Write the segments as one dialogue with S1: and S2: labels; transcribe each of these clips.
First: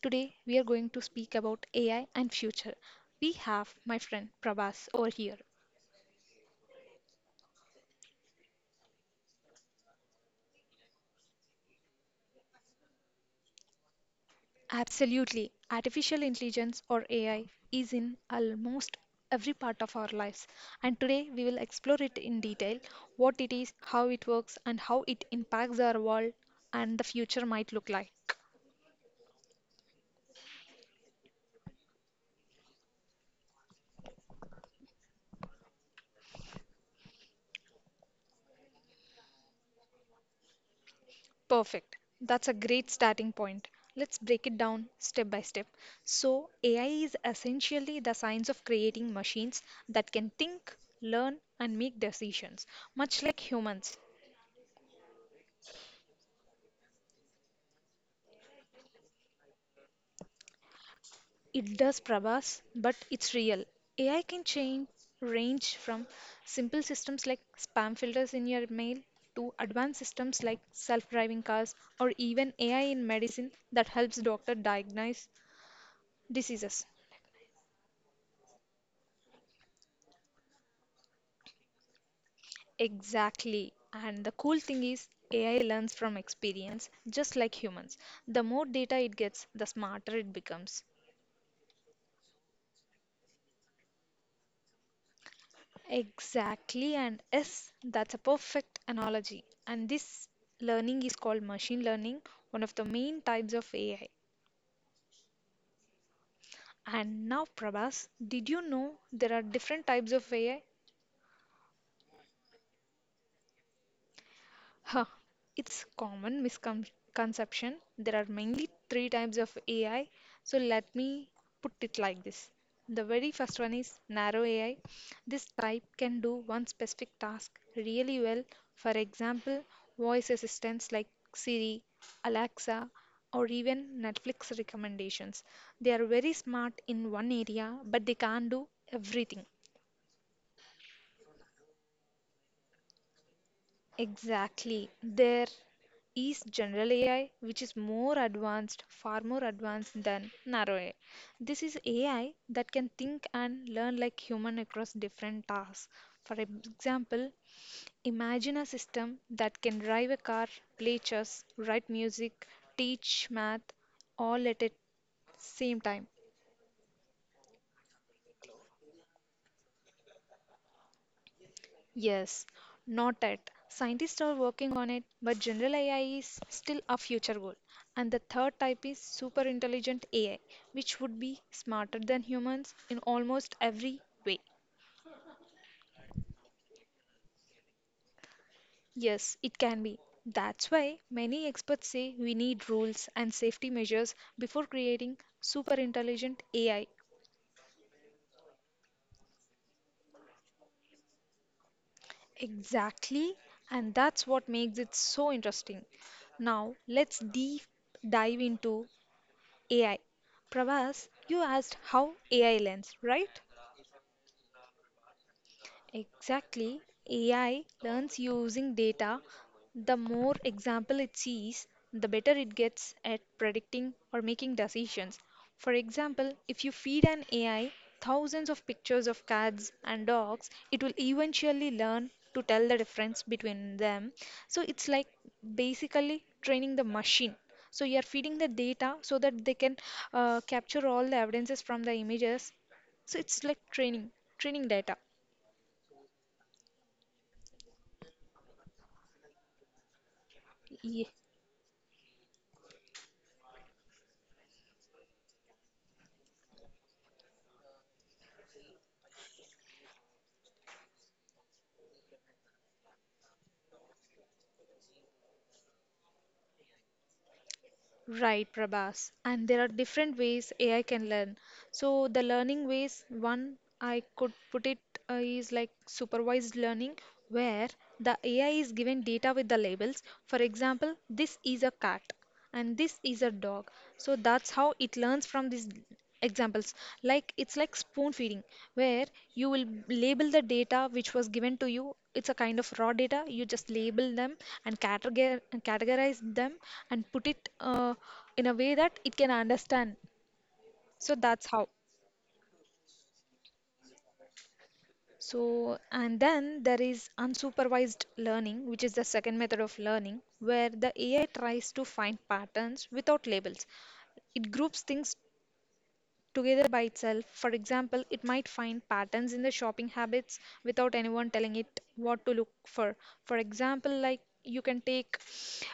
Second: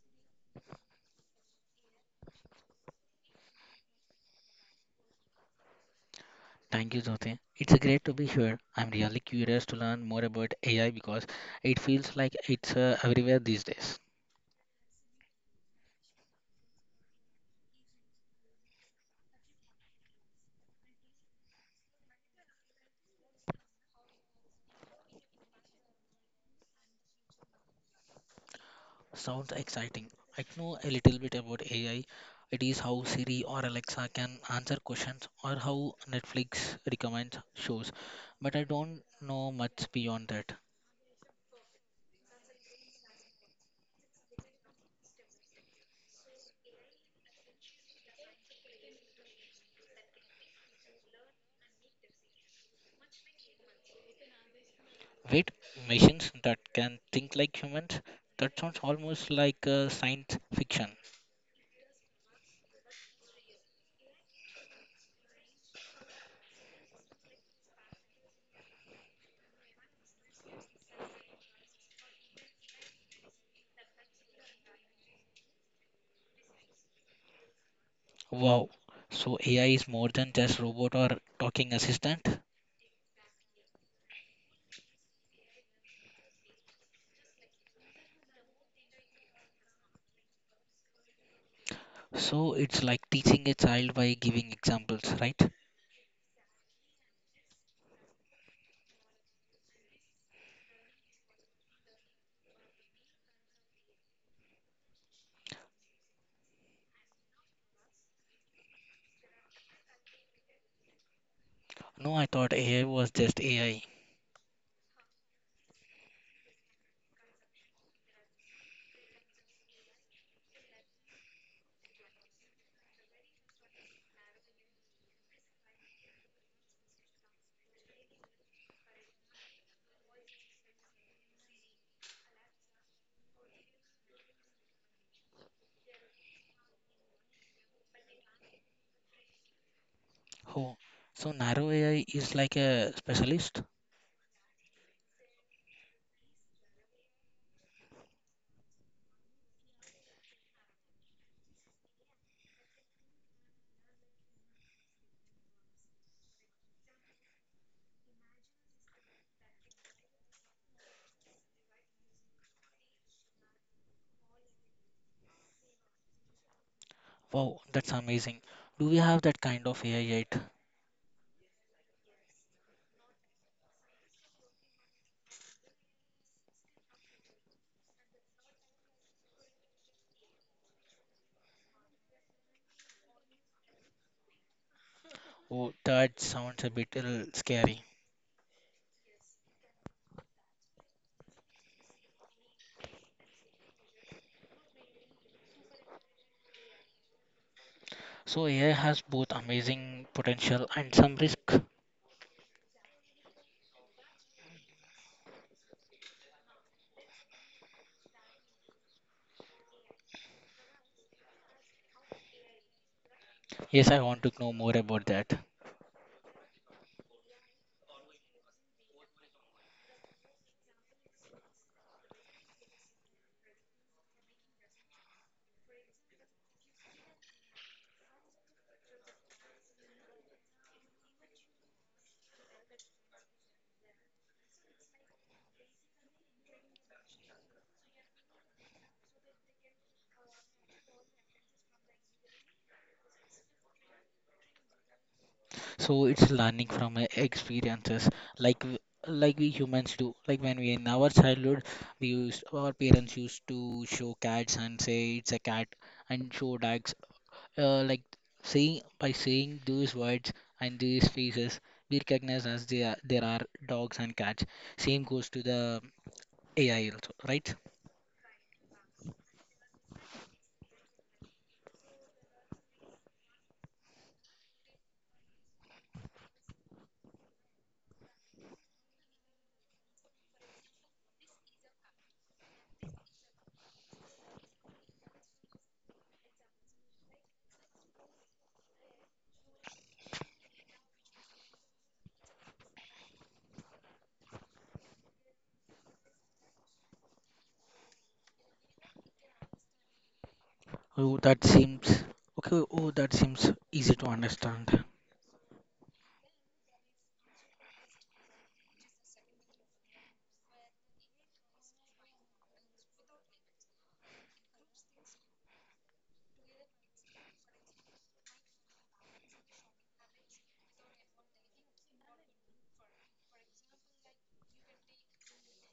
S1: Today, we are going to speak about AI and future. We have my friend Prabhas over here.
S2: Thank you, Jyoti. It's great to be here. I'm really curious to learn more about AI because it feels like it's everywhere these days.
S1: Absolutely, artificial intelligence or AI is in almost every part of our lives, and today we will explore it in detail, what it is, how it works, and how it impacts our world and the future might look like.
S2: Sounds exciting. I know a little bit about AI. It is how Siri or Alexa can answer questions or how Netflix recommends shows, but I don't know much beyond that.
S1: Perfect. That's a great starting point. Let's break it down step by step. So, AI is essentially the science of creating machines that can think, learn, and make decisions, much like humans.
S2: Wait, machines that can think like humans? That sounds almost like science fiction.
S1: It does Prabhas, but it's real. AI can change range from simple systems like spam filters in your mail to advanced systems like self-driving cars or even AI in medicine that helps doctor diagnose diseases.
S2: Wow. So AI is more than just robot or talking assistant?
S1: Exactly. And the cool thing is, AI learns from experience, just like humans. The more data it gets, the smarter it becomes.
S2: So it's like teaching a child by giving examples, right?
S1: Exactly. And yes, that's a perfect analogy. And this learning is called machine learning, one of the main types of AI. And now, Prabhas, did you know there are different types of AI?
S2: No, I thought AI was just AI.
S1: Huh, it's common misconception. There are mainly three types of AI. So let me put it like this. The very first one is narrow AI. This type can do one specific task really well. For example, voice assistants like Siri, Alexa, or even Netflix recommendations. They are very smart in one area, but they can't do everything.
S2: Oh, so narrow AI is like a specialist?
S1: Exactly. There is general AI, which is more advanced, far more advanced than narrow AI. This is AI that can think and learn like human across different tasks. For example, imagine a system that can drive a car, play chess, write music, teach math, all at the same time.
S2: Wow, that's amazing. Do we have that kind of AI yet?
S1: Yes, not yet. Scientists are working on it, but general AI is still a future goal. And the third type is super intelligent AI, which would be smarter than humans in almost every way.
S2: Oh, that sounds a bit scary.
S1: Yes, it can be. That's why many experts say we need rules and safety measures before creating super intelligent AI.
S2: So AI has both amazing potential and some risk.
S1: Exactly, and that's what makes it so interesting. Now, let's deep dive into AI. Pravas, you asked how AI learns, right?
S2: Yes, I want to know more about that.
S1: Exactly. AI learns using data. The more example it sees, the better it gets at predicting or making decisions. For example, if you feed an AI thousands of pictures of cats and dogs, it will eventually learn to tell the difference between them. So it's like basically training the machine. So you are feeding the data so that they can capture all the evidences from the images. So it's like training, training data.
S2: So it's learning from experiences like w- like we humans do. Like when we in our
S1: Ye-
S2: childhood, we used our parents used to show cats and say it's a cat and show dogs. Like saying by saying these words and these faces, we recognize as they are, there are dogs and cats. Same goes to the AI also, right?
S1: Right, Prabhas. And there are different ways AI can learn. So the learning ways, one I could put it is like supervised learning, where the AI is given data with the labels. For example, this is a cat and this is a dog. So that's how it learns from this examples, like it's like spoon feeding, where you will label the data which was given to you. It's a kind of raw data, you just label them and categorize them and put it in a way that it can understand. So
S2: Oh, that
S1: that's how.
S2: seems okay. Oh, that seems easy to understand.
S1: So, and then there is unsupervised learning, which is the second method of learning, where the AI tries to find patterns without labels. It groups things together by itself. For example, it might find patterns in the shopping habits without anyone telling it what to look for. For example, like you can take,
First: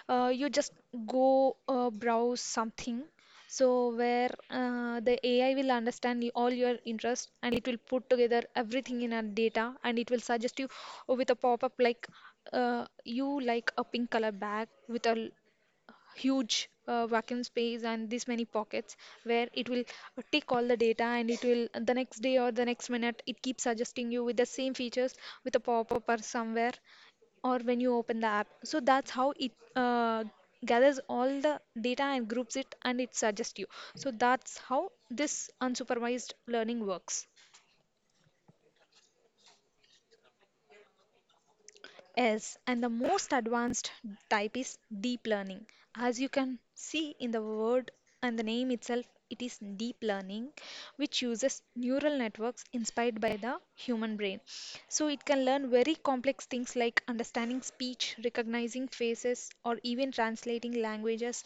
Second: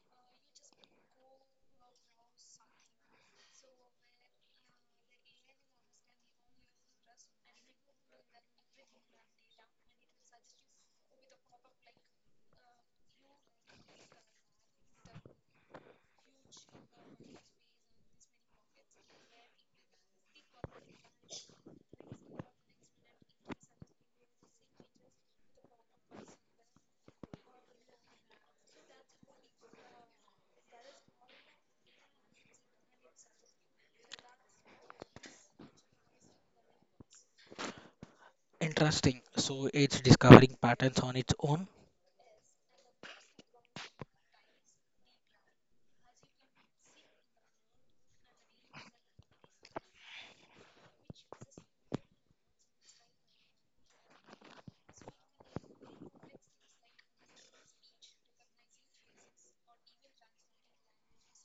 S1: you just go browse something. So where the AI will understand all your interests, and it will put together everything in a data and it will suggest you with a pop-up, like you like a pink color bag with a huge vacuum space and this many pockets, where it will take all the data, and it will the next day or the next minute, it keeps suggesting you with the same features with a pop-up or somewhere or when you open the app. So that's how it gathers all the data and groups it and it suggests you. So that's how this unsupervised learning works.
S2: Interesting. So it's discovering patterns on its own.
S1: Yes, and the most advanced type is deep learning. As you can see in the word and the name itself, it is deep learning, which uses neural networks inspired by the human brain. So it can learn very complex things like understanding speech, recognizing faces, or even translating languages.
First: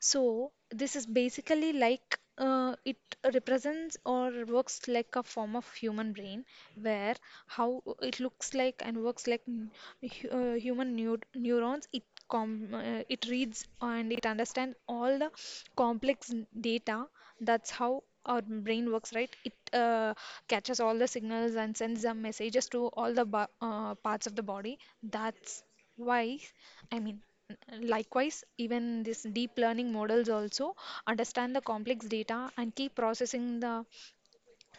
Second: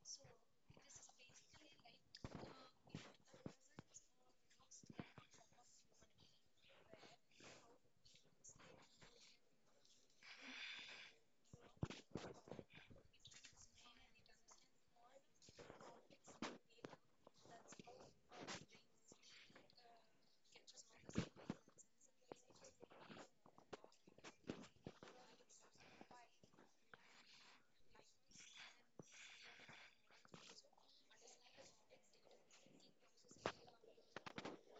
S1: So this is basically like it represents or works like a form of human brain, where how it looks like and works like human neurons. It reads and it understands all the complex data. That's how our brain works, right? It catches all the signals and sends the messages to all the parts of the body. That's why. I mean, likewise, even these deep learning models also understand the complex data and keep processing the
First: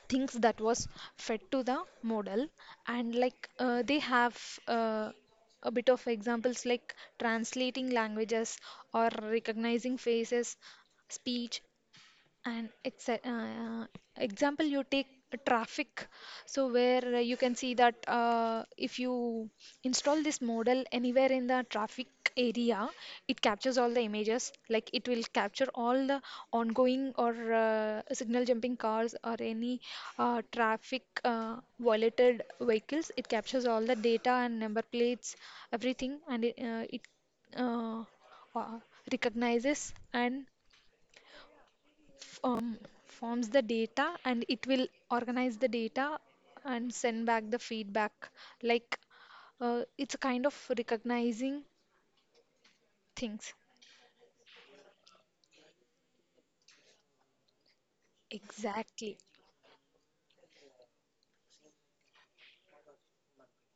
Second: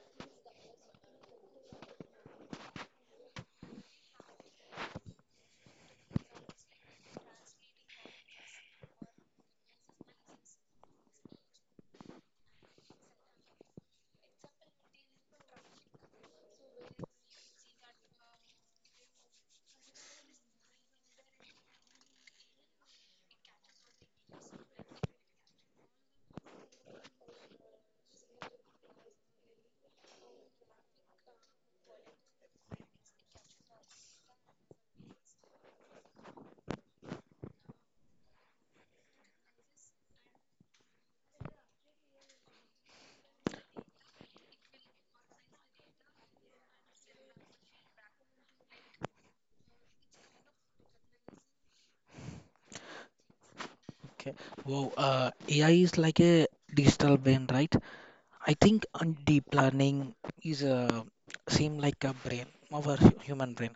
S1: things that was fed to the model. And like they have a bit of examples, like translating languages or recognizing faces, speech, and example, you take a traffic, so where you can see that if you install this model anywhere in the traffic area, it captures all the images. Like it will capture all the ongoing or signal jumping cars or any traffic violated vehicles. It captures all the data and number plates, everything, and it uh, uh, recognizes and f- um, forms the data, and it will organize the data and send back the feedback, like it's a kind of recognizing things.
S2: Okay. Wow. AI is like a digital brain, right? I think
S1: Exactly.
S2: deep learning is a seem like a brain, human brain.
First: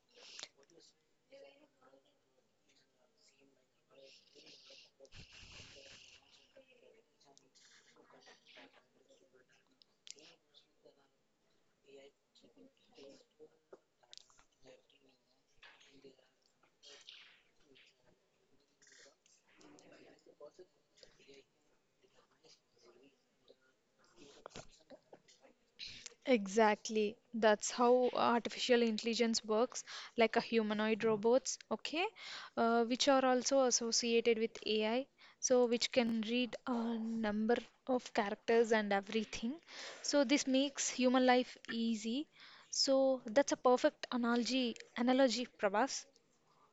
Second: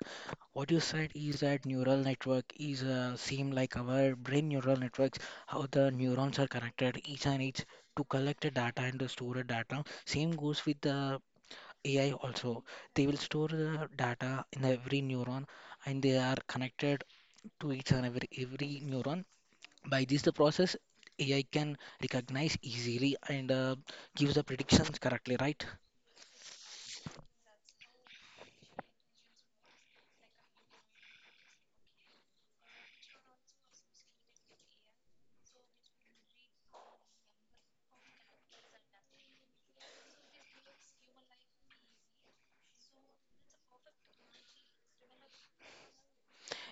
S2: What you said is that neural network is seem like our brain neural networks, how the neurons are connected each and each to collect the data and to store the data. Same goes with the AI also. They will store the data in every neuron and they are connected to each and every neuron by this the process, AI can recognize easily and gives the predictions correctly, right?
S1: Exactly. That's how artificial intelligence works, like a humanoid robots, okay, which are also associated with AI, so which can read a number of characters and everything. So this makes human life easy. So that's a perfect analogy, Prabhas.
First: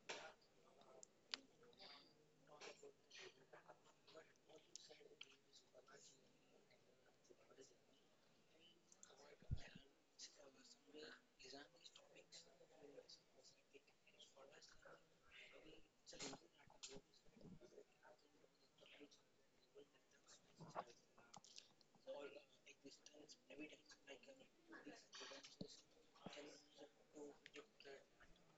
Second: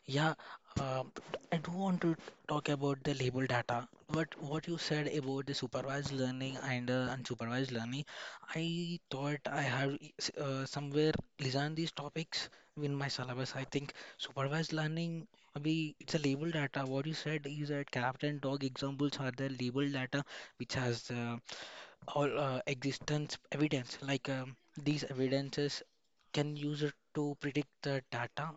S2: Yeah, uh, I do want to talk about the label data. But what you said about the supervised learning and unsupervised learning, I thought I have somewhere designed these topics in my syllabus. I think supervised learning, maybe it's a label data. What you said is that cat and dog examples are the label data which has all existence evidence like these evidences can use it to predict the data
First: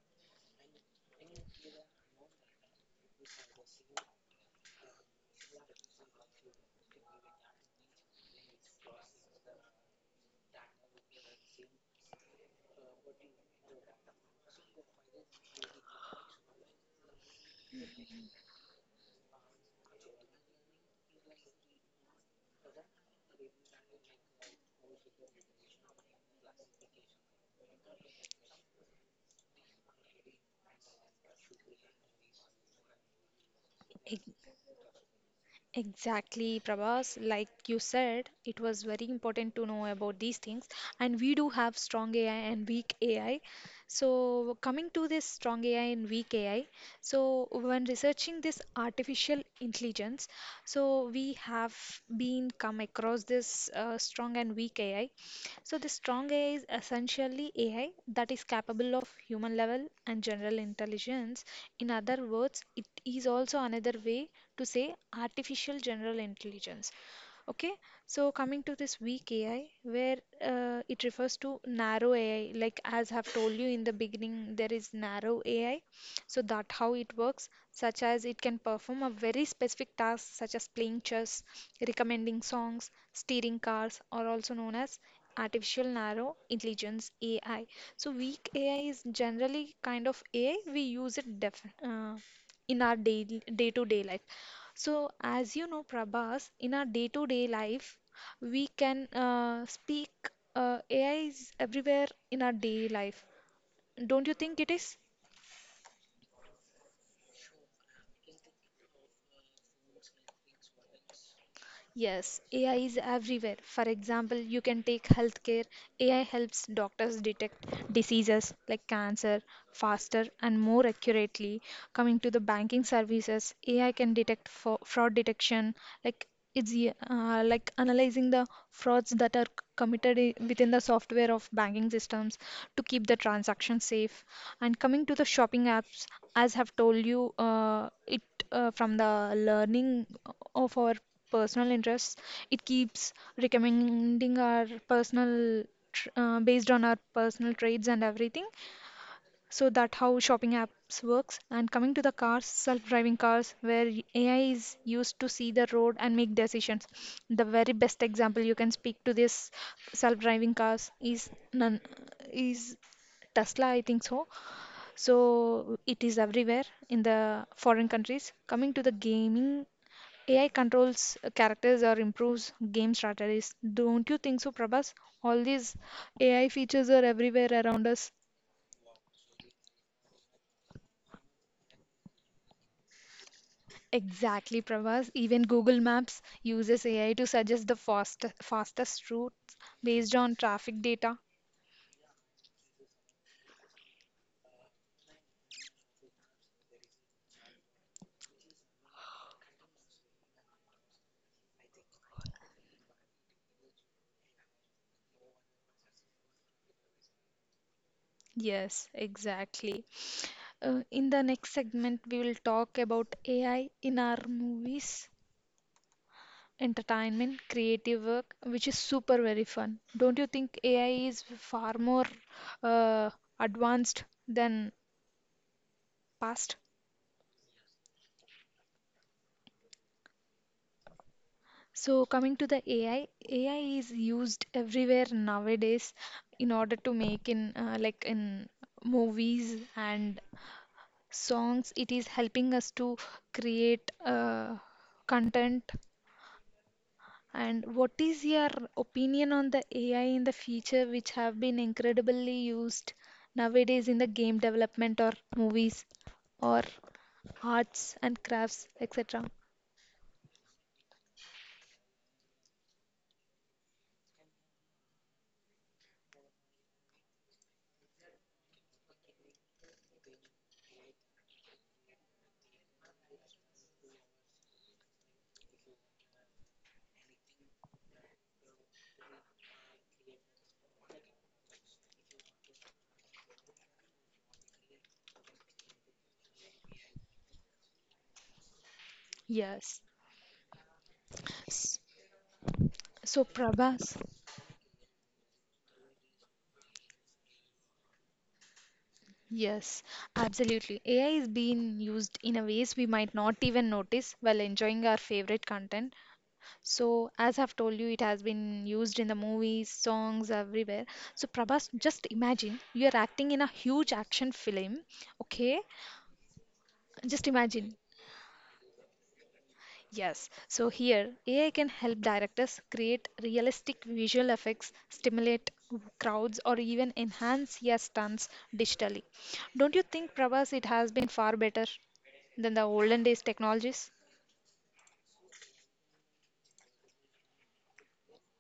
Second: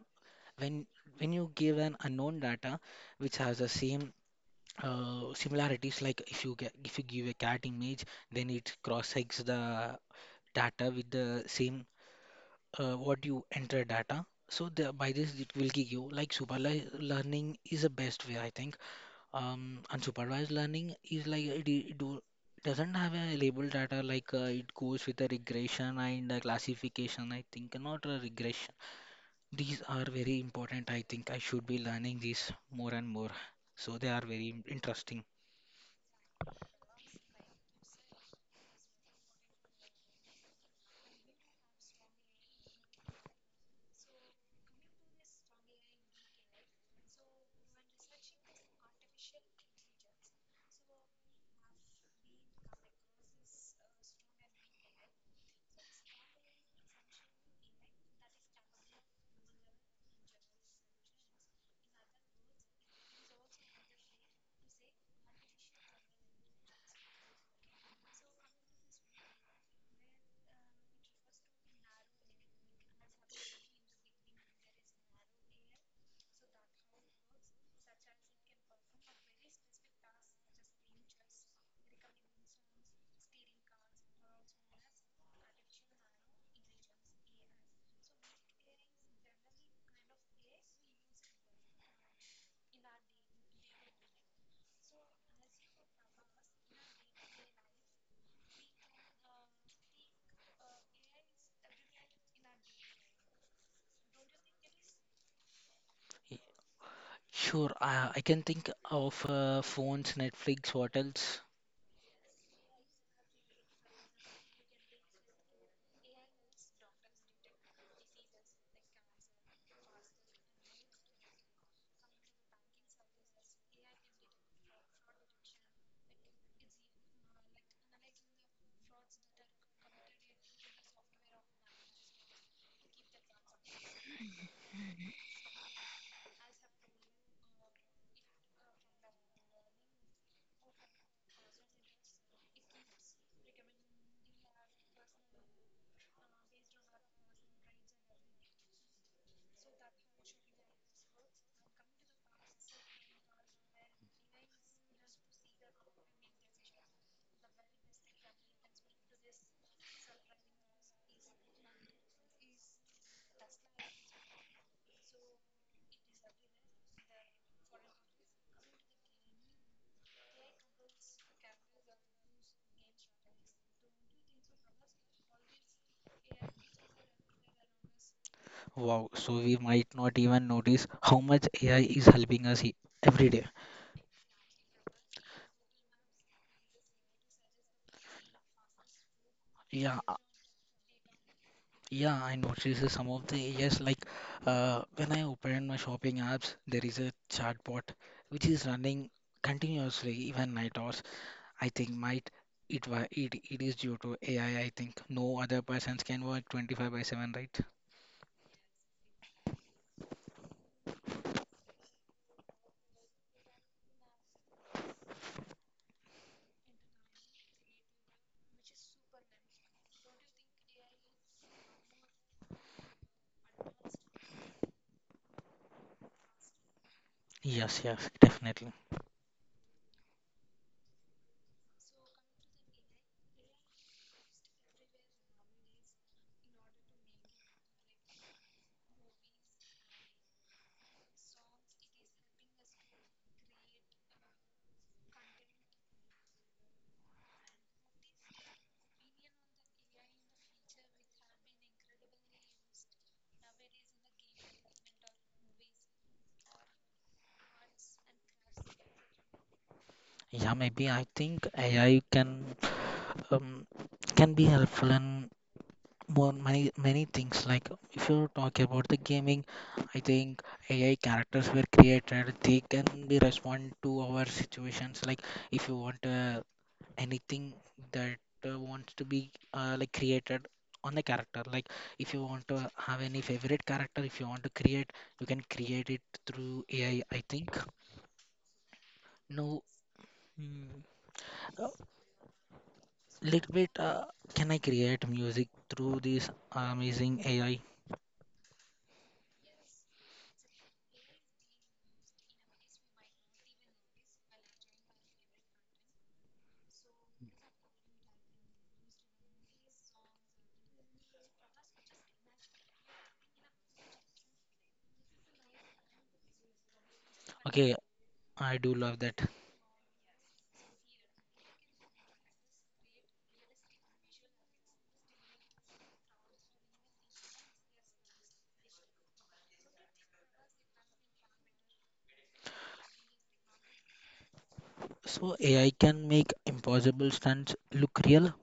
S2: when you give an unknown data which has the same similarities like if you give a cat image, then it cross checks the data with the same what you enter data. So by this it will give you like super learning is the best way, I think. Unsupervised learning is like it doesn't have a label data like it goes with a regression and a classification, I think, not a regression. These are very important. I think I should be learning these more and more. So they are very interesting.
S1: Exactly, Prabhas. Like you said, it was very important to know about these things. And we do have strong AI and weak AI. So, coming to this strong AI and weak AI, so when researching this artificial intelligence, so we have been come across this strong and weak AI. So, the strong AI is essentially AI that is capable of human level and general intelligence. In other words, it is also another way to say artificial general intelligence. Okay, so coming to this weak AI, where it refers to narrow AI, like as I've told you in the beginning, there is narrow AI. So that how it works, such as it can perform a very specific task, such as playing chess, recommending songs, steering cars, are also known as artificial narrow intelligence AI. So weak AI is generally kind of AI we use it def in our daily day-to-day life. So, as you know, Prabhas, in our day-to-day life, we can speak AI is everywhere in our daily life. Don't you think it is?
S2: Y- Sure, I can think of phones, Netflix, what else?
S1: Yes, AI is everywhere. For example, you can take healthcare. AI helps doctors detect diseases like cancer faster and more accurately. Coming to the banking services, AI can detect fraud detection, like it's like analyzing the frauds that are committed within the software of banking systems to keep the transaction safe. And coming to the shopping apps, as have told you, it from the learning of our personal interests, it keeps recommending our personal based on our personal traits and everything. So that how shopping apps works. And coming to the cars, self-driving cars, where AI is used to see the road and make decisions. The very best example you can speak to this self-driving cars is none is Tesla, I think so. So it is everywhere in the foreign countries. Coming to the gaming, AI controls characters or improves game strategies. Don't you think so, Prabhas? All these AI features are everywhere around us.
S2: Wow, so we might not even notice how much AI is helping us every day.
S1: Exactly, Prabhas. Even Google Maps uses AI to suggest the fastest routes
S2: Yeah,
S1: based on traffic data.
S2: yeah, I noticed some of the, yes, like when I open my shopping apps, there is a chatbot which is running continuously even night hours. I think might it wa it, it is due to AI. I think no other persons can work 25 by 7, right?
S1: Yes, exactly. In the next segment, we will talk about AI in our movies, entertainment, creative work, which is super very fun. Don't you think AI is far more uh, advanced than past?
S2: Yes, yes, definitely.
S1: So coming to the AI, AI is used everywhere nowadays in order to make in like in movies and songs. It is helping us to create content. And what is your opinion on the AI in the future, which have been incredibly used nowadays in the game development or movies or arts and crafts, etc.?
S2: Yeah, maybe I think AI um, can be helpful in more many many things. Like if you talk about the gaming, I think AI characters were created, they can be respond to our situations. Like if you want anything that wants to be like created on the character, like if you want to have any favorite character, if you want to create, you can create it through AI, I think. No,
S1: Yes.
S2: mm, uh,
S1: S- So,
S2: little bit,
S1: Prabhas,
S2: can I create music through this amazing AI?
S1: yes, absolutely. AI is being used in a ways we might not even notice while enjoying our favorite content. So, as I've told you, it has been used in the movies, songs, everywhere. So, Prabhas, just imagine you're acting in a huge action film, okay? Just
S2: Okay,
S1: imagine.
S2: I do love that.
S1: Yes. So, here, AI can help directors create realistic visual effects, stimulate crowds, or even enhance your stunts digitally. Don't you think, Prabhas, it has been far better than the olden days technologies?
S2: So AI can make impossible stunts look real?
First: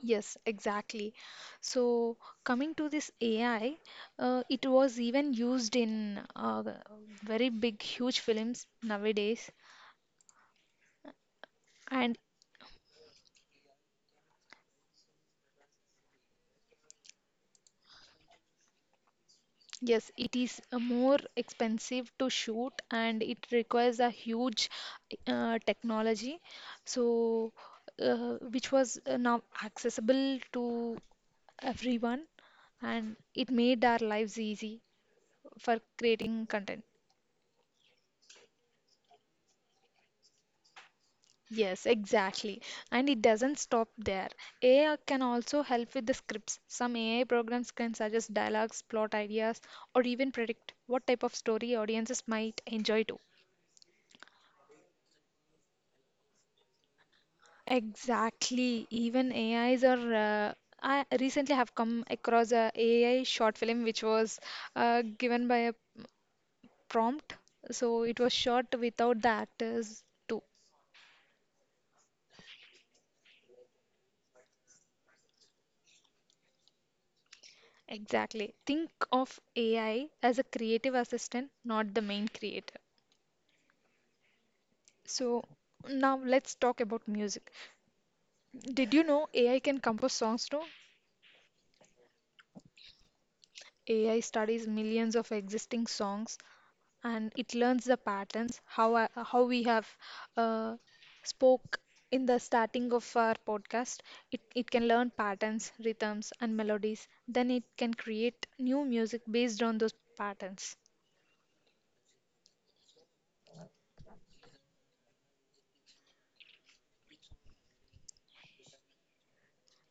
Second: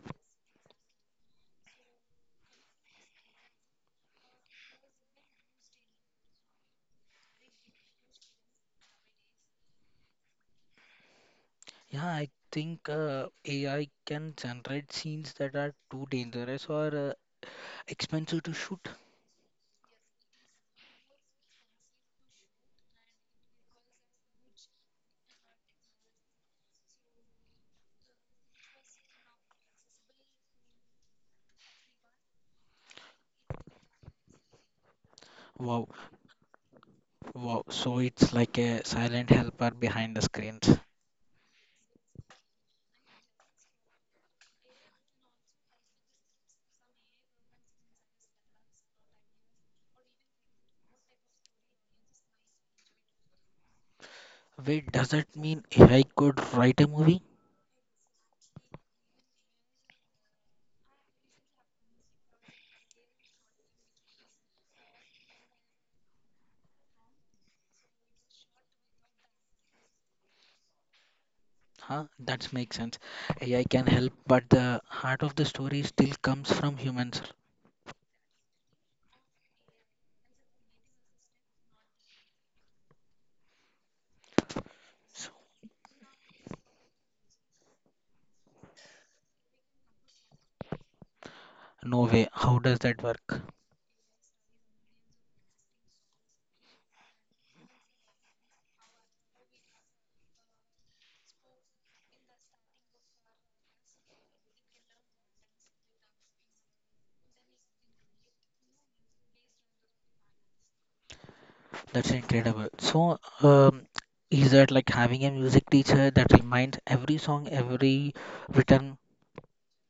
S1: Yes, exactly. So, coming to this AI, it was even used in the very big, huge films nowadays.
S2: Yeah,
S1: And
S2: I think AI can generate scenes that are too dangerous or expensive to shoot.
S1: yes, it is more expensive to shoot and it requires a huge technology. So, which was now accessible to everyone, and it made our lives easy for
S2: Wow,
S1: creating content.
S2: wow. So it's like a silent helper behind the screens.
S1: Yes, exactly. And it doesn't stop there. AI can also help with the scripts. Some AI programs can suggest dialogues, plot ideas, or even predict what type of story audiences might enjoy too.
S2: Wait, does that mean AI could write a movie?
S1: Exactly. Even AIs are. I recently have come across a AI short film which was given by a prompt, so it was shot without the actors too.
S2: Huh? That makes sense. AI can help, but the heart of the story still comes from humans.
S1: Exactly. Think of AI as a creative assistant, not the main creator.
S2: So,
S1: So now let's talk about music. Did you know AI can compose songs too?
S2: no way. How does that work?
S1: AI studies millions of existing songs, and it learns the patterns how how we have uh, spoke in the starting of our podcast. It can learn patterns, rhythms, and melodies. Then it can create new music based on those patterns.
S2: That's incredible. So, is that like having a music teacher that reminds every song, every written,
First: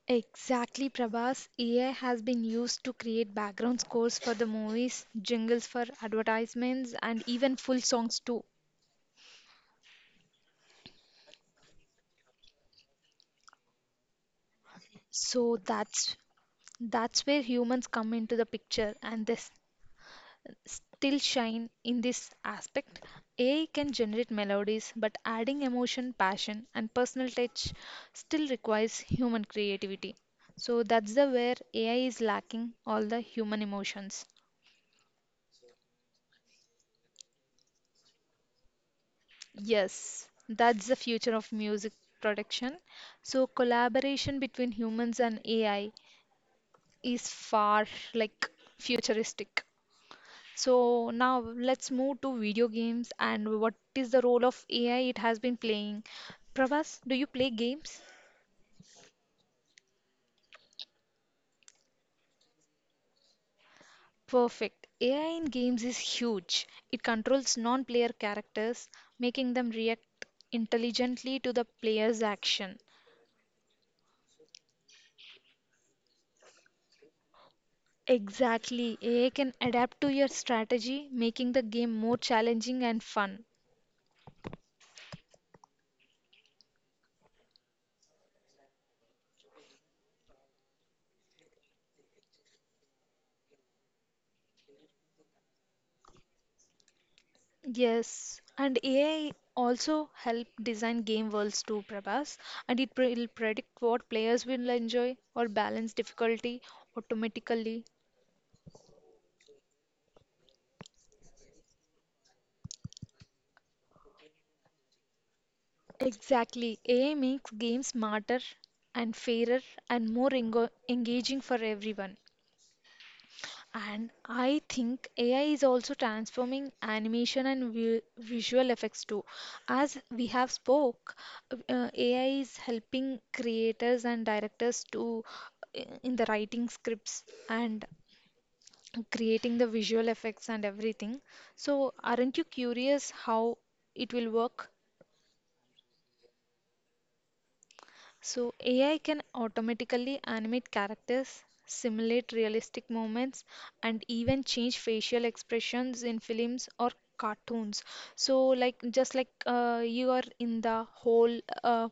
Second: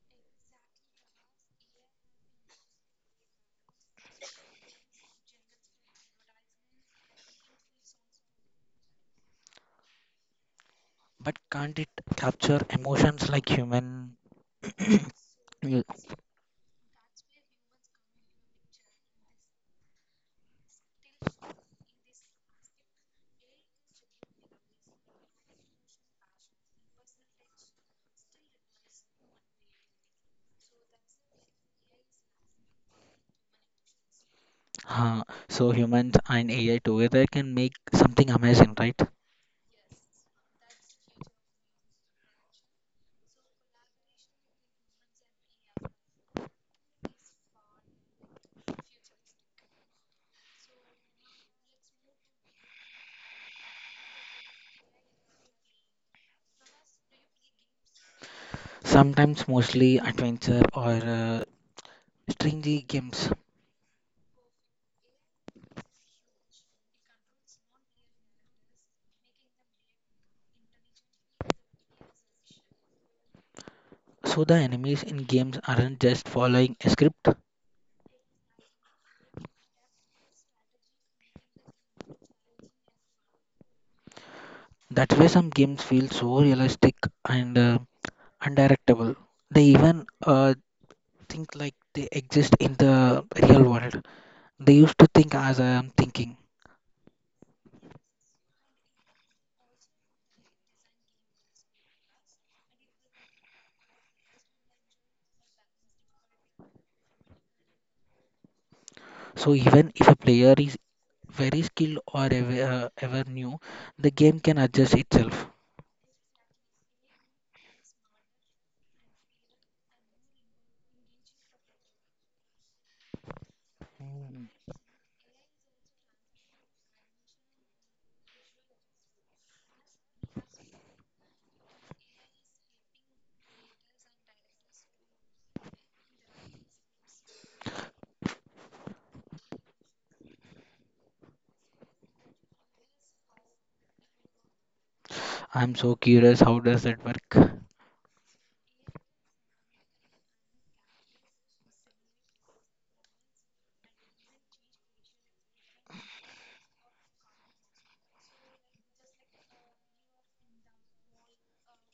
S1: Exactly, Prabhas. AI has been used to create background scores for the movies, jingles for advertisements, and even full songs too.
S2: but can't it capture emotions like human?
S1: So
S2: you-
S1: that's that's where humans come into the picture, and still shine in this aspect. AI can generate melodies, but adding emotion, passion, and personal touch still requires human creativity. So that's the where AI is lacking all the human emotions.
S2: Huh. So humans and AI together can make something amazing, right?
S1: Yes, that's the future of music production. So collaboration between humans and AI is far like futuristic. So now let's move to video games and what is the role of AI it has been playing. Prabhas, do you play games?
S2: Sometimes, mostly adventure or uh, stringy games.
S1: Perfect. AI in games is huge. It controls non player characters, making them react intelligently to the player's action.
S2: So the enemies in games aren't just following a script.
S1: Exactly. AI can adapt to your strategy, making the game more challenging and fun.
S2: That way, some games feel so realistic and undirectable. They even think like they exist in the real world. They used to think as I am thinking.
S1: Yes, and AI also help design game worlds too, Prabhas, and will predict what players will enjoy or balance difficulty automatically.
S2: So even if a player is very skilled or ever, ever new, the game can adjust itself.
S1: Exactly. AI makes games smarter and fairer and more engaging for everyone. And
S2: Mm.
S1: I think AI is also transforming animation and vi visual effects too. As we have spoke, AI is helping creators and directors to in the writing scripts and creating the visual effects and everything. So, aren't you curious how it will work?
S2: I'm so curious, how does that work?
S1: So, AI can automatically animate characters, simulate realistic moments, and even change facial expressions in films or cartoons. So, like just like you are in the whole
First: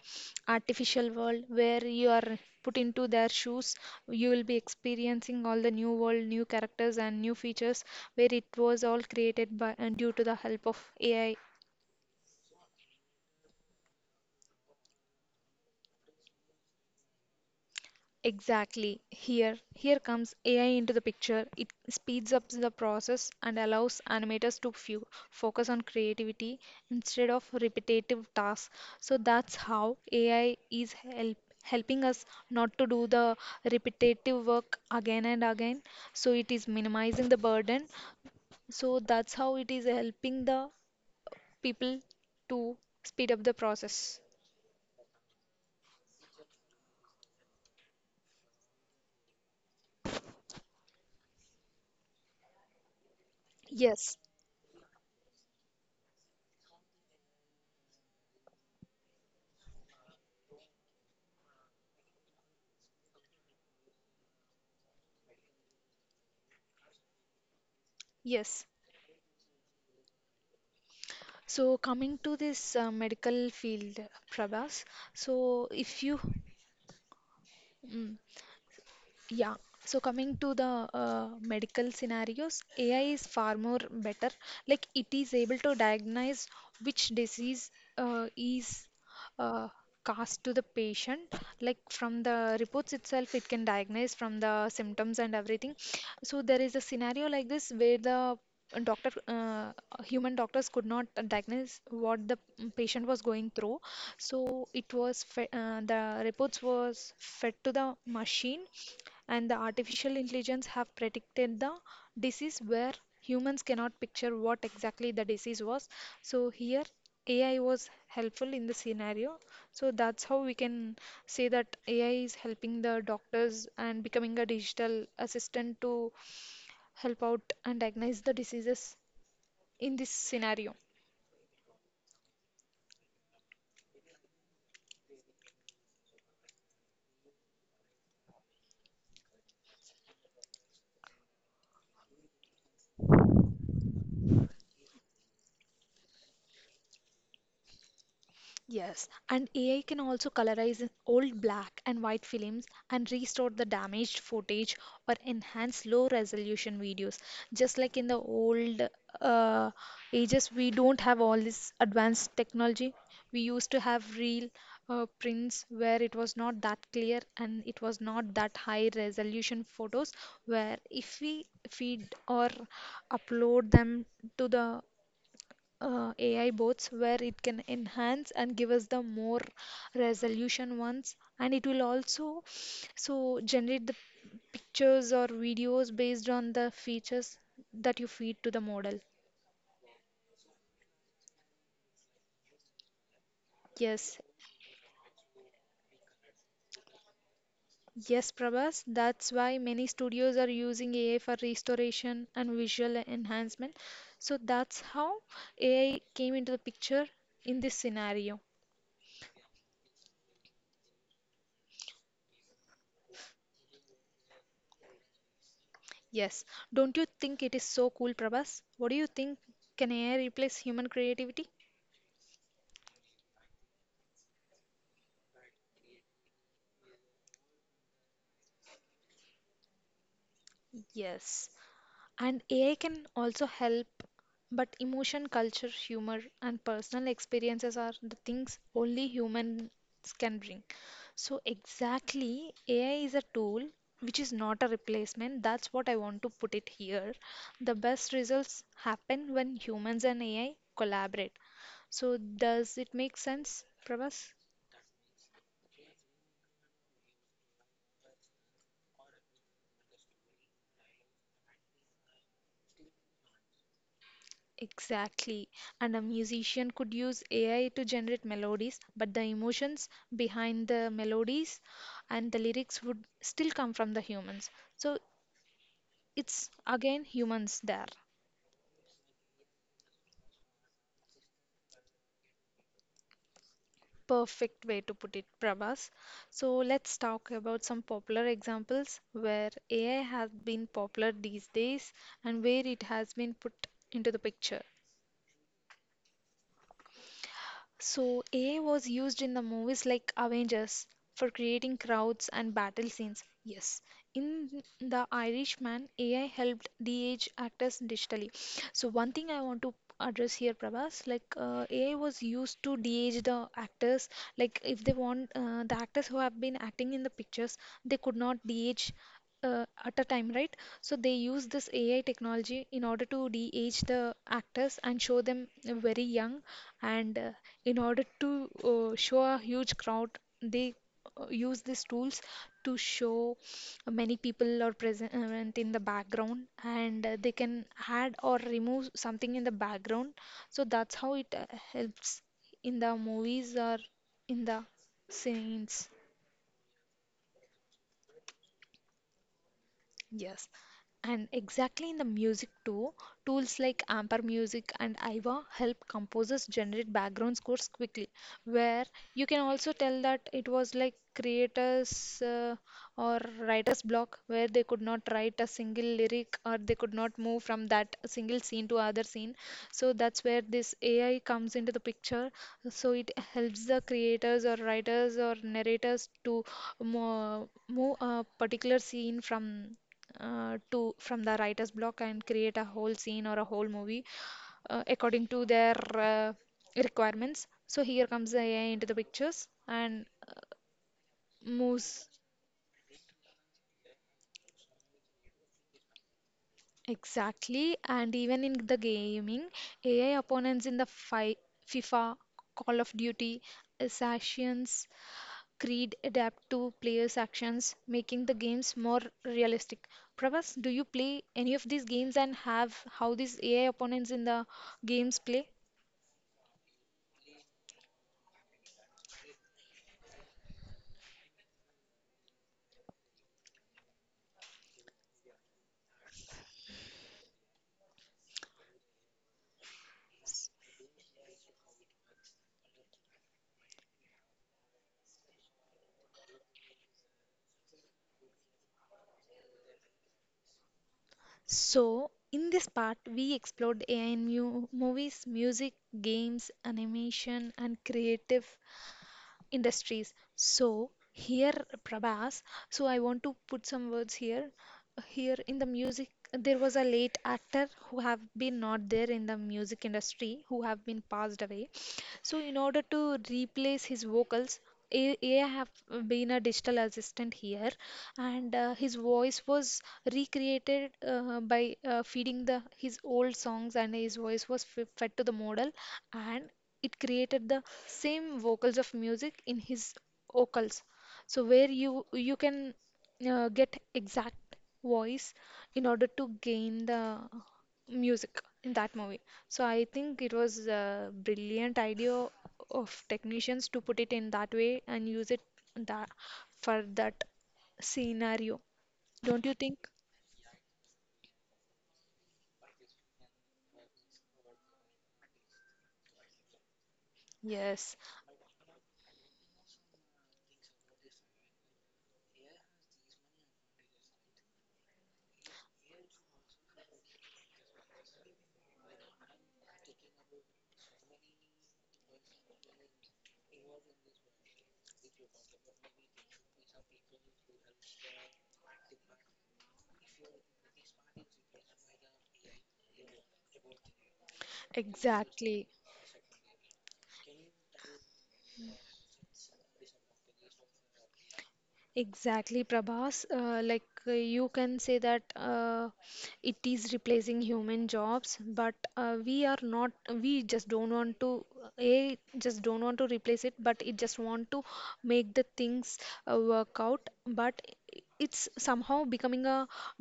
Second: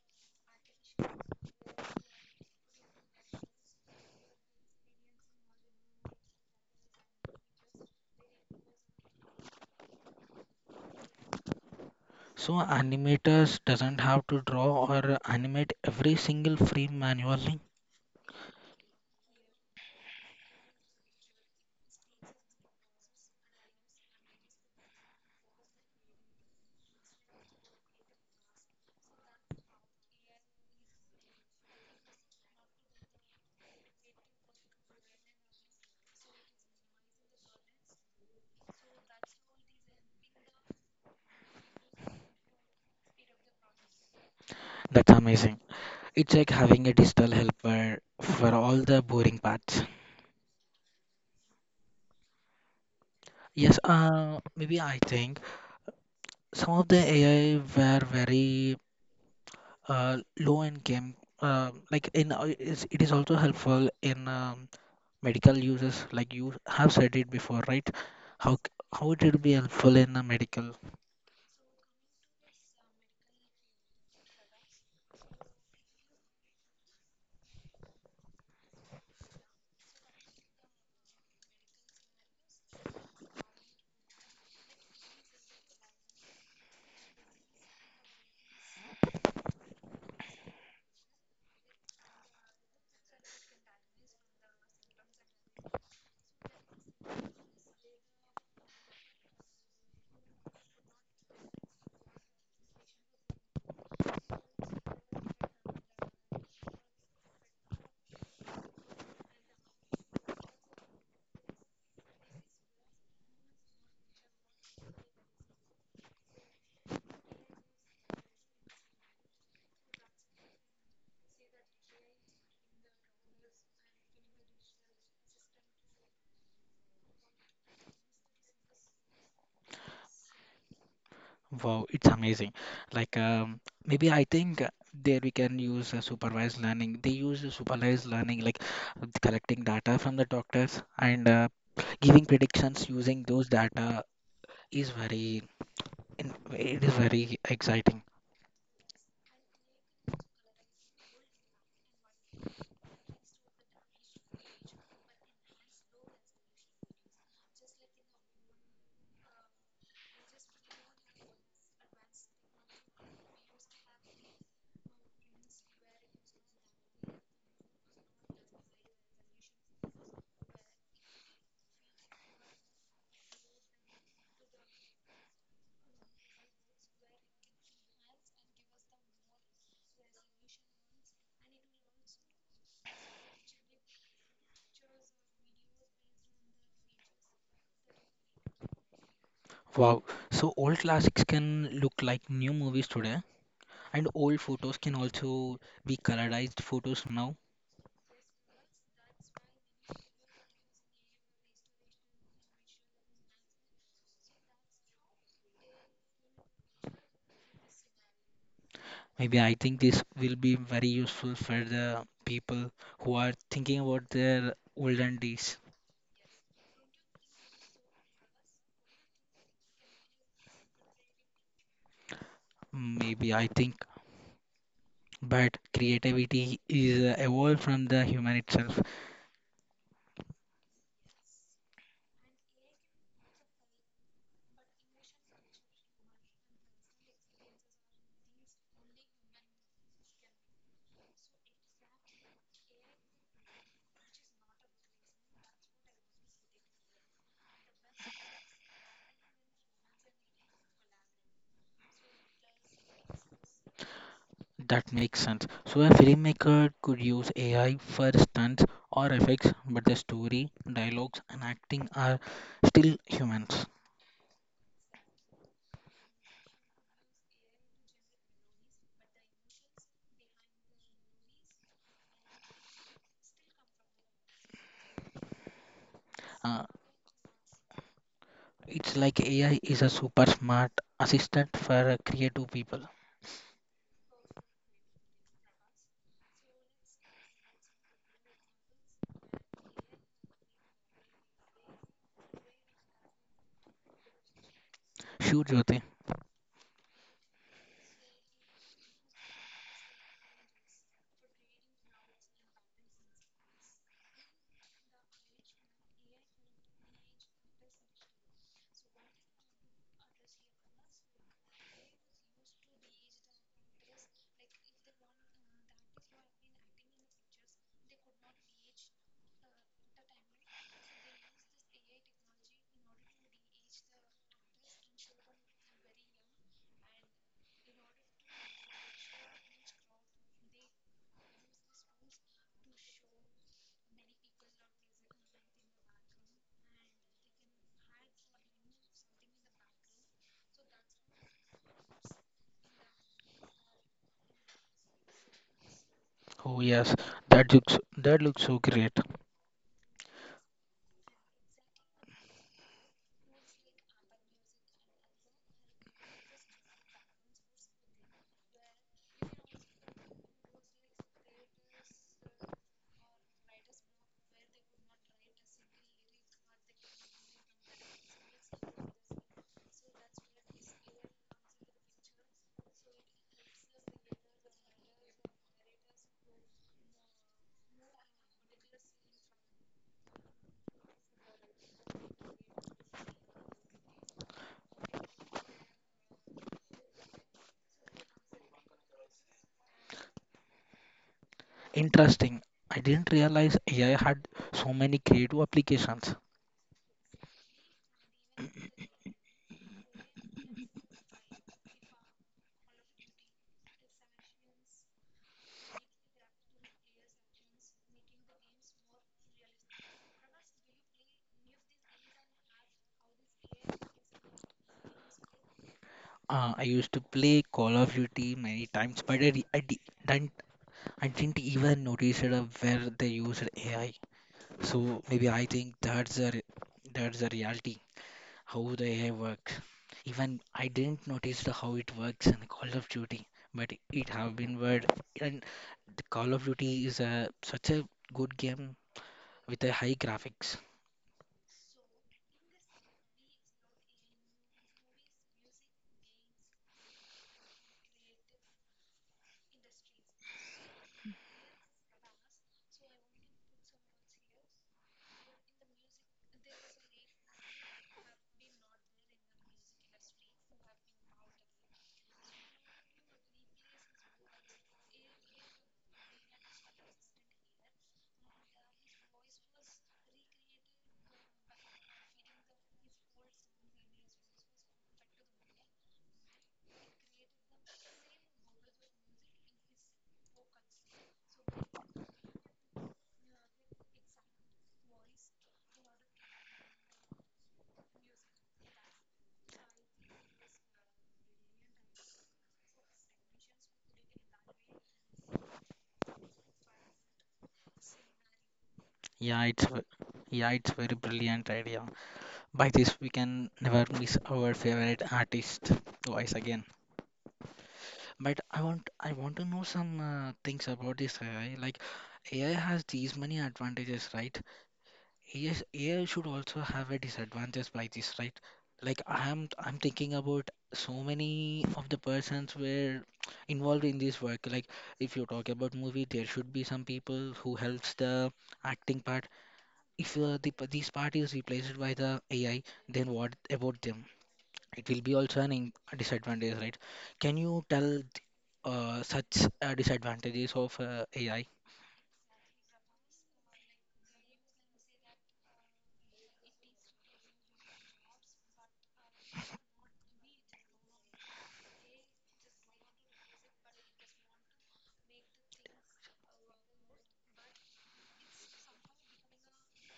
S1: artificial world where you are put into their shoes, you will be experiencing all the new world, new characters, and new features, where it was all created by and due to the help of AI.
S2: So animators doesn't have to draw or animate every single frame manually.
S1: Exactly. Here comes AI into the picture. It speeds up the process and allows animators to focus on creativity instead of repetitive tasks. So that's how AI is helping us not to do the repetitive work again and again. So it is minimizing the burden. So that's how it is helping the people to speed up the process.
S2: That's amazing. It's like having a digital helper for all the boring parts. Yes,
S1: Yes,
S2: maybe I think some of the AI were very low income like in it is also helpful in medical uses, like you have said it before, right? how
S1: yes.
S2: c- how it will be helpful in a medical?
S1: So coming to this medical field, Prabhas, so if you mm, yeah. So coming to the medical scenarios, AI is far more better. Like it is able to diagnose which disease is uh, caused to the patient. Like from the reports itself, it can diagnose from the symptoms and everything. So there is a scenario like this where the doctor, uh, human doctors could not diagnose what the patient was going through. So the reports was fed to the machine, and the artificial intelligence have predicted the disease where humans cannot picture what exactly the disease was. So here AI was helpful in the scenario. So that's how we can say that AI is helping the doctors and becoming a digital assistant to help out and diagnose the diseases in this scenario.
S2: Wow, it's amazing. Like maybe I think there we can use supervised learning. They use the supervised learning like collecting data from the doctors and giving predictions using those data is very it is very exciting.
S1: Yes, and AI can also colorize old black and white films and restore the damaged footage or enhance low resolution videos. Just like in the old uh, ages, we don't have all this advanced technology. We used to have real prints where it was not that clear and it was not that high resolution photos. Where if we feed or upload them to the AI boards, where it can enhance and give us the more resolution ones, and it will also so generate the pictures or videos based on the features that you feed to the model.
S2: Wow. So old classics can look like new movies today, and
S1: Yes,
S2: old photos can also be colorized photos now.
S1: yes, Prabhas, that's why many studios are using AI for restoration and visual enhancement. So that's how AI came into the picture in this scenario.
S2: Maybe I think this will be very useful for the people who are thinking about their olden days.
S1: Yes. Don't you think it is so cool, Prabhas? What do you think? Can AI replace human creativity?
S2: Maybe I think, but creativity is evolved from the human itself.
S1: Yes. And AI can also help, but emotion, culture, humor, and personal experiences are the things only humans can bring. So, exactly, AI is a tool which is not a replacement. That's what I want to put it here. The best results happen when humans and AI collaborate. So, does it make sense, Prabhas?
S2: That makes sense. So a filmmaker could use AI for stunts or effects, but the story, dialogues, and acting are still humans.
S1: Exactly. And a musician could use AI to generate melodies, but the emotions behind the melodies and the lyrics would still come from the humans. So it's
S2: Uh,
S1: again humans there.
S2: It's like AI is a super smart assistant for creative people.
S1: Perfect way to put it, Prabhas. So let's talk about some popular examples where AI has been popular these days and where it has been put into the picture.
S2: Sure, Jyoti.
S1: So, AI was used in the movies like Avengers for creating crowds and battle scenes. Yes, in The Irishman, AI helped de-age actors digitally. So, one thing I want to address here, Prabhas, like AI was used to de-age the actors. Like if they want the actors who have been acting in the pictures, they could not de-age at a time, right? So they use this AI technology in order to de-age the actors and show them very young, and in order to show a huge crowd, they use these tools to show many people are present in the background, and they can add or remove something in the background. So that's how it helps in the movies or in the scenes.
S2: Oh yes, that looks so great.
S1: Yes, and exactly in the music too, tools like Amper Music and Aiva help composers generate background scores quickly, where you can also tell that it was like creators or writer's block, where they could not write a single lyric or they could not move from that single scene to other scene. So that's where this AI comes into the picture. So it helps the creators or writers or narrators to move a particular scene from to from the writer's block, and create a whole scene or a whole movie according to their requirements. So here comes the AI into the pictures and moves
S2: Interesting. I didn't realize AI had so many creative applications.
S1: exactly. And even in the gaming, AI opponents in the fi FIFA, Call of Duty, Assassins Creed adapt to players' actions, making the games more realistic. Pravas, do you play any of these games and have how these AI opponents in the games play?
S2: I used to play Call of Duty many times, but I, re- I di- didn't I didn't even notice it, where they used AI. So maybe I think that's the reality. How the AI work. Even I didn't notice the how it works in the Call of Duty, but it have been word, and the Call of Duty is a such a good game with a high graphics.
S1: So, in this part, we explored AI in mu movies, music, games, animation, and creative industries. So here, Prabhas, so I want to put some words here. Here in the music, there was a late actor who have been not there in the music industry, who have been passed away. So in order to replace his vocals, AI have been a digital assistant here, and his voice was recreated by feeding the his old songs, and his voice was f fed to the model, and it created the same vocals of music in his vocals. So where you can get exact voice in order to gain the music in that movie. So I think it was a brilliant idea of technicians to put it in that way and use it that for that scenario. Don't
S2: Yeah,
S1: you
S2: it's v-
S1: think?
S2: yeah, it's very brilliant idea. By this we can never miss our favorite artist twice again.
S1: Yes,
S2: But I want to know some things about this AI. Like AI has these many advantages, right? Yes, AI should also have a disadvantage by this, right? Like I'm thinking about so many of the persons were involved in this work. Like if you talk about movie, there should be some people who helps the acting part. If this part is replaced by the AI, then what about them? It will be also an
S1: exactly.
S2: in disadvantage, right? Can you tell such disadvantages of AI?
S1: Exactly, Prabhas. Like you can say that it is replacing human jobs, but we are not. We just don't want to. A just don't want to replace it, but it just want to make the things work out. But it's somehow becoming a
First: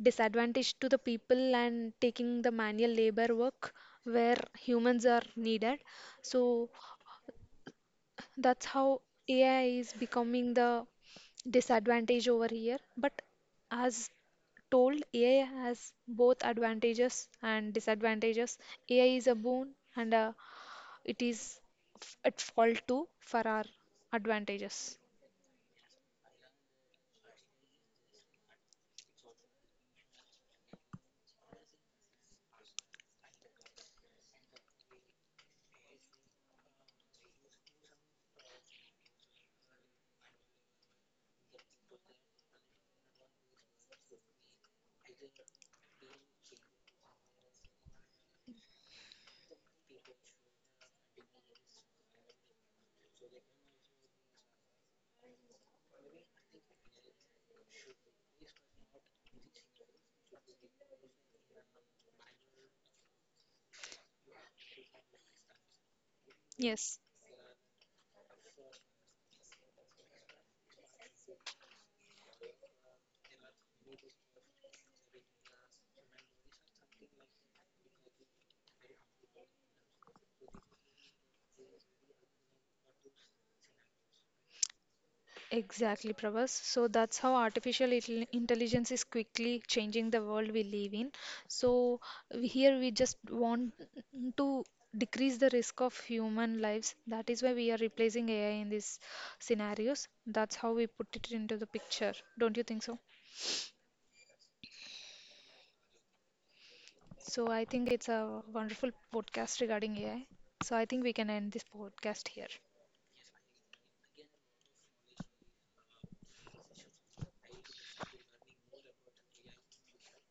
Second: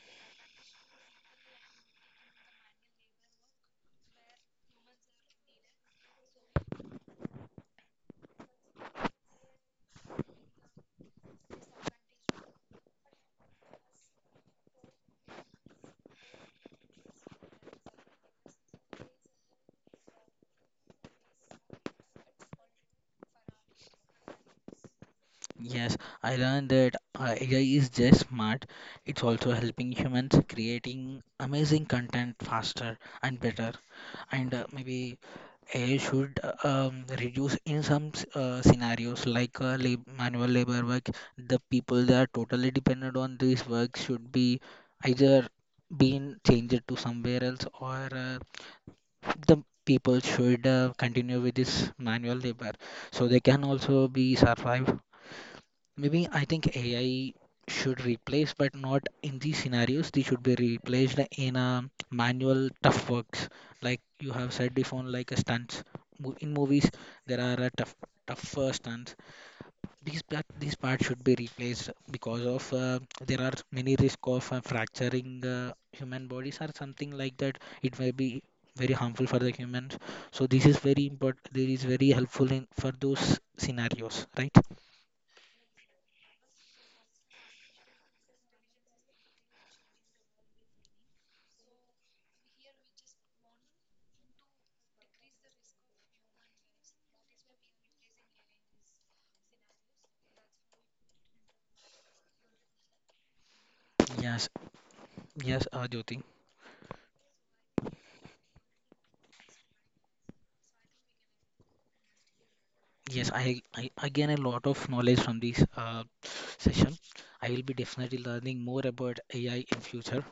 S1: disadvantage to the people and taking the manual labor work where humans are needed. So that's how AI is becoming the disadvantage over here. But as told, AI has both advantages and disadvantages. AI is a boon, and it is at fault too for our advantages.
S2: Yes, I learned that AI is just smart. It's also helping humans creating amazing content faster and better. And maybe AI should reduce in some scenarios like lab manual labor work. The people that are totally dependent on this work should be either being changed to somewhere else, or the people should continue with this manual labor so they can also be survive. Maybe I think AI should replace, but not in these scenarios. They should be replaced in a manual tough works, like you have said before, like a stunts. In movies,
S1: Yes.
S2: there are a tough tougher stunts. These part, these parts should be replaced because of there are many risk of fracturing human bodies or something like that. It may be very harmful for the humans. So this is very important. This is very helpful in for those scenarios, right?
S1: Exactly, Prabhas. So that's how artificial intelligence is quickly changing the world we live in. So we- here we just want to decrease the risk of human lives. That is why we are replacing AI in these scenarios. That's how we put it into the picture. Don't you think so?
S2: Yes, yes, Jyoti.
S1: So I think it's a wonderful podcast regarding AI. So I think we can end this podcast here.
S2: Yes, I gain a lot of knowledge from this session. I will be definitely learning more about AI in future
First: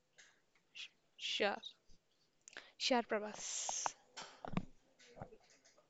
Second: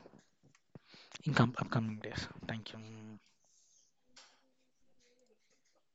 S1: Sh-
S2: in
S1: Sure.
S2: upcoming days. Thank you.
S1: Sure, Prabhas.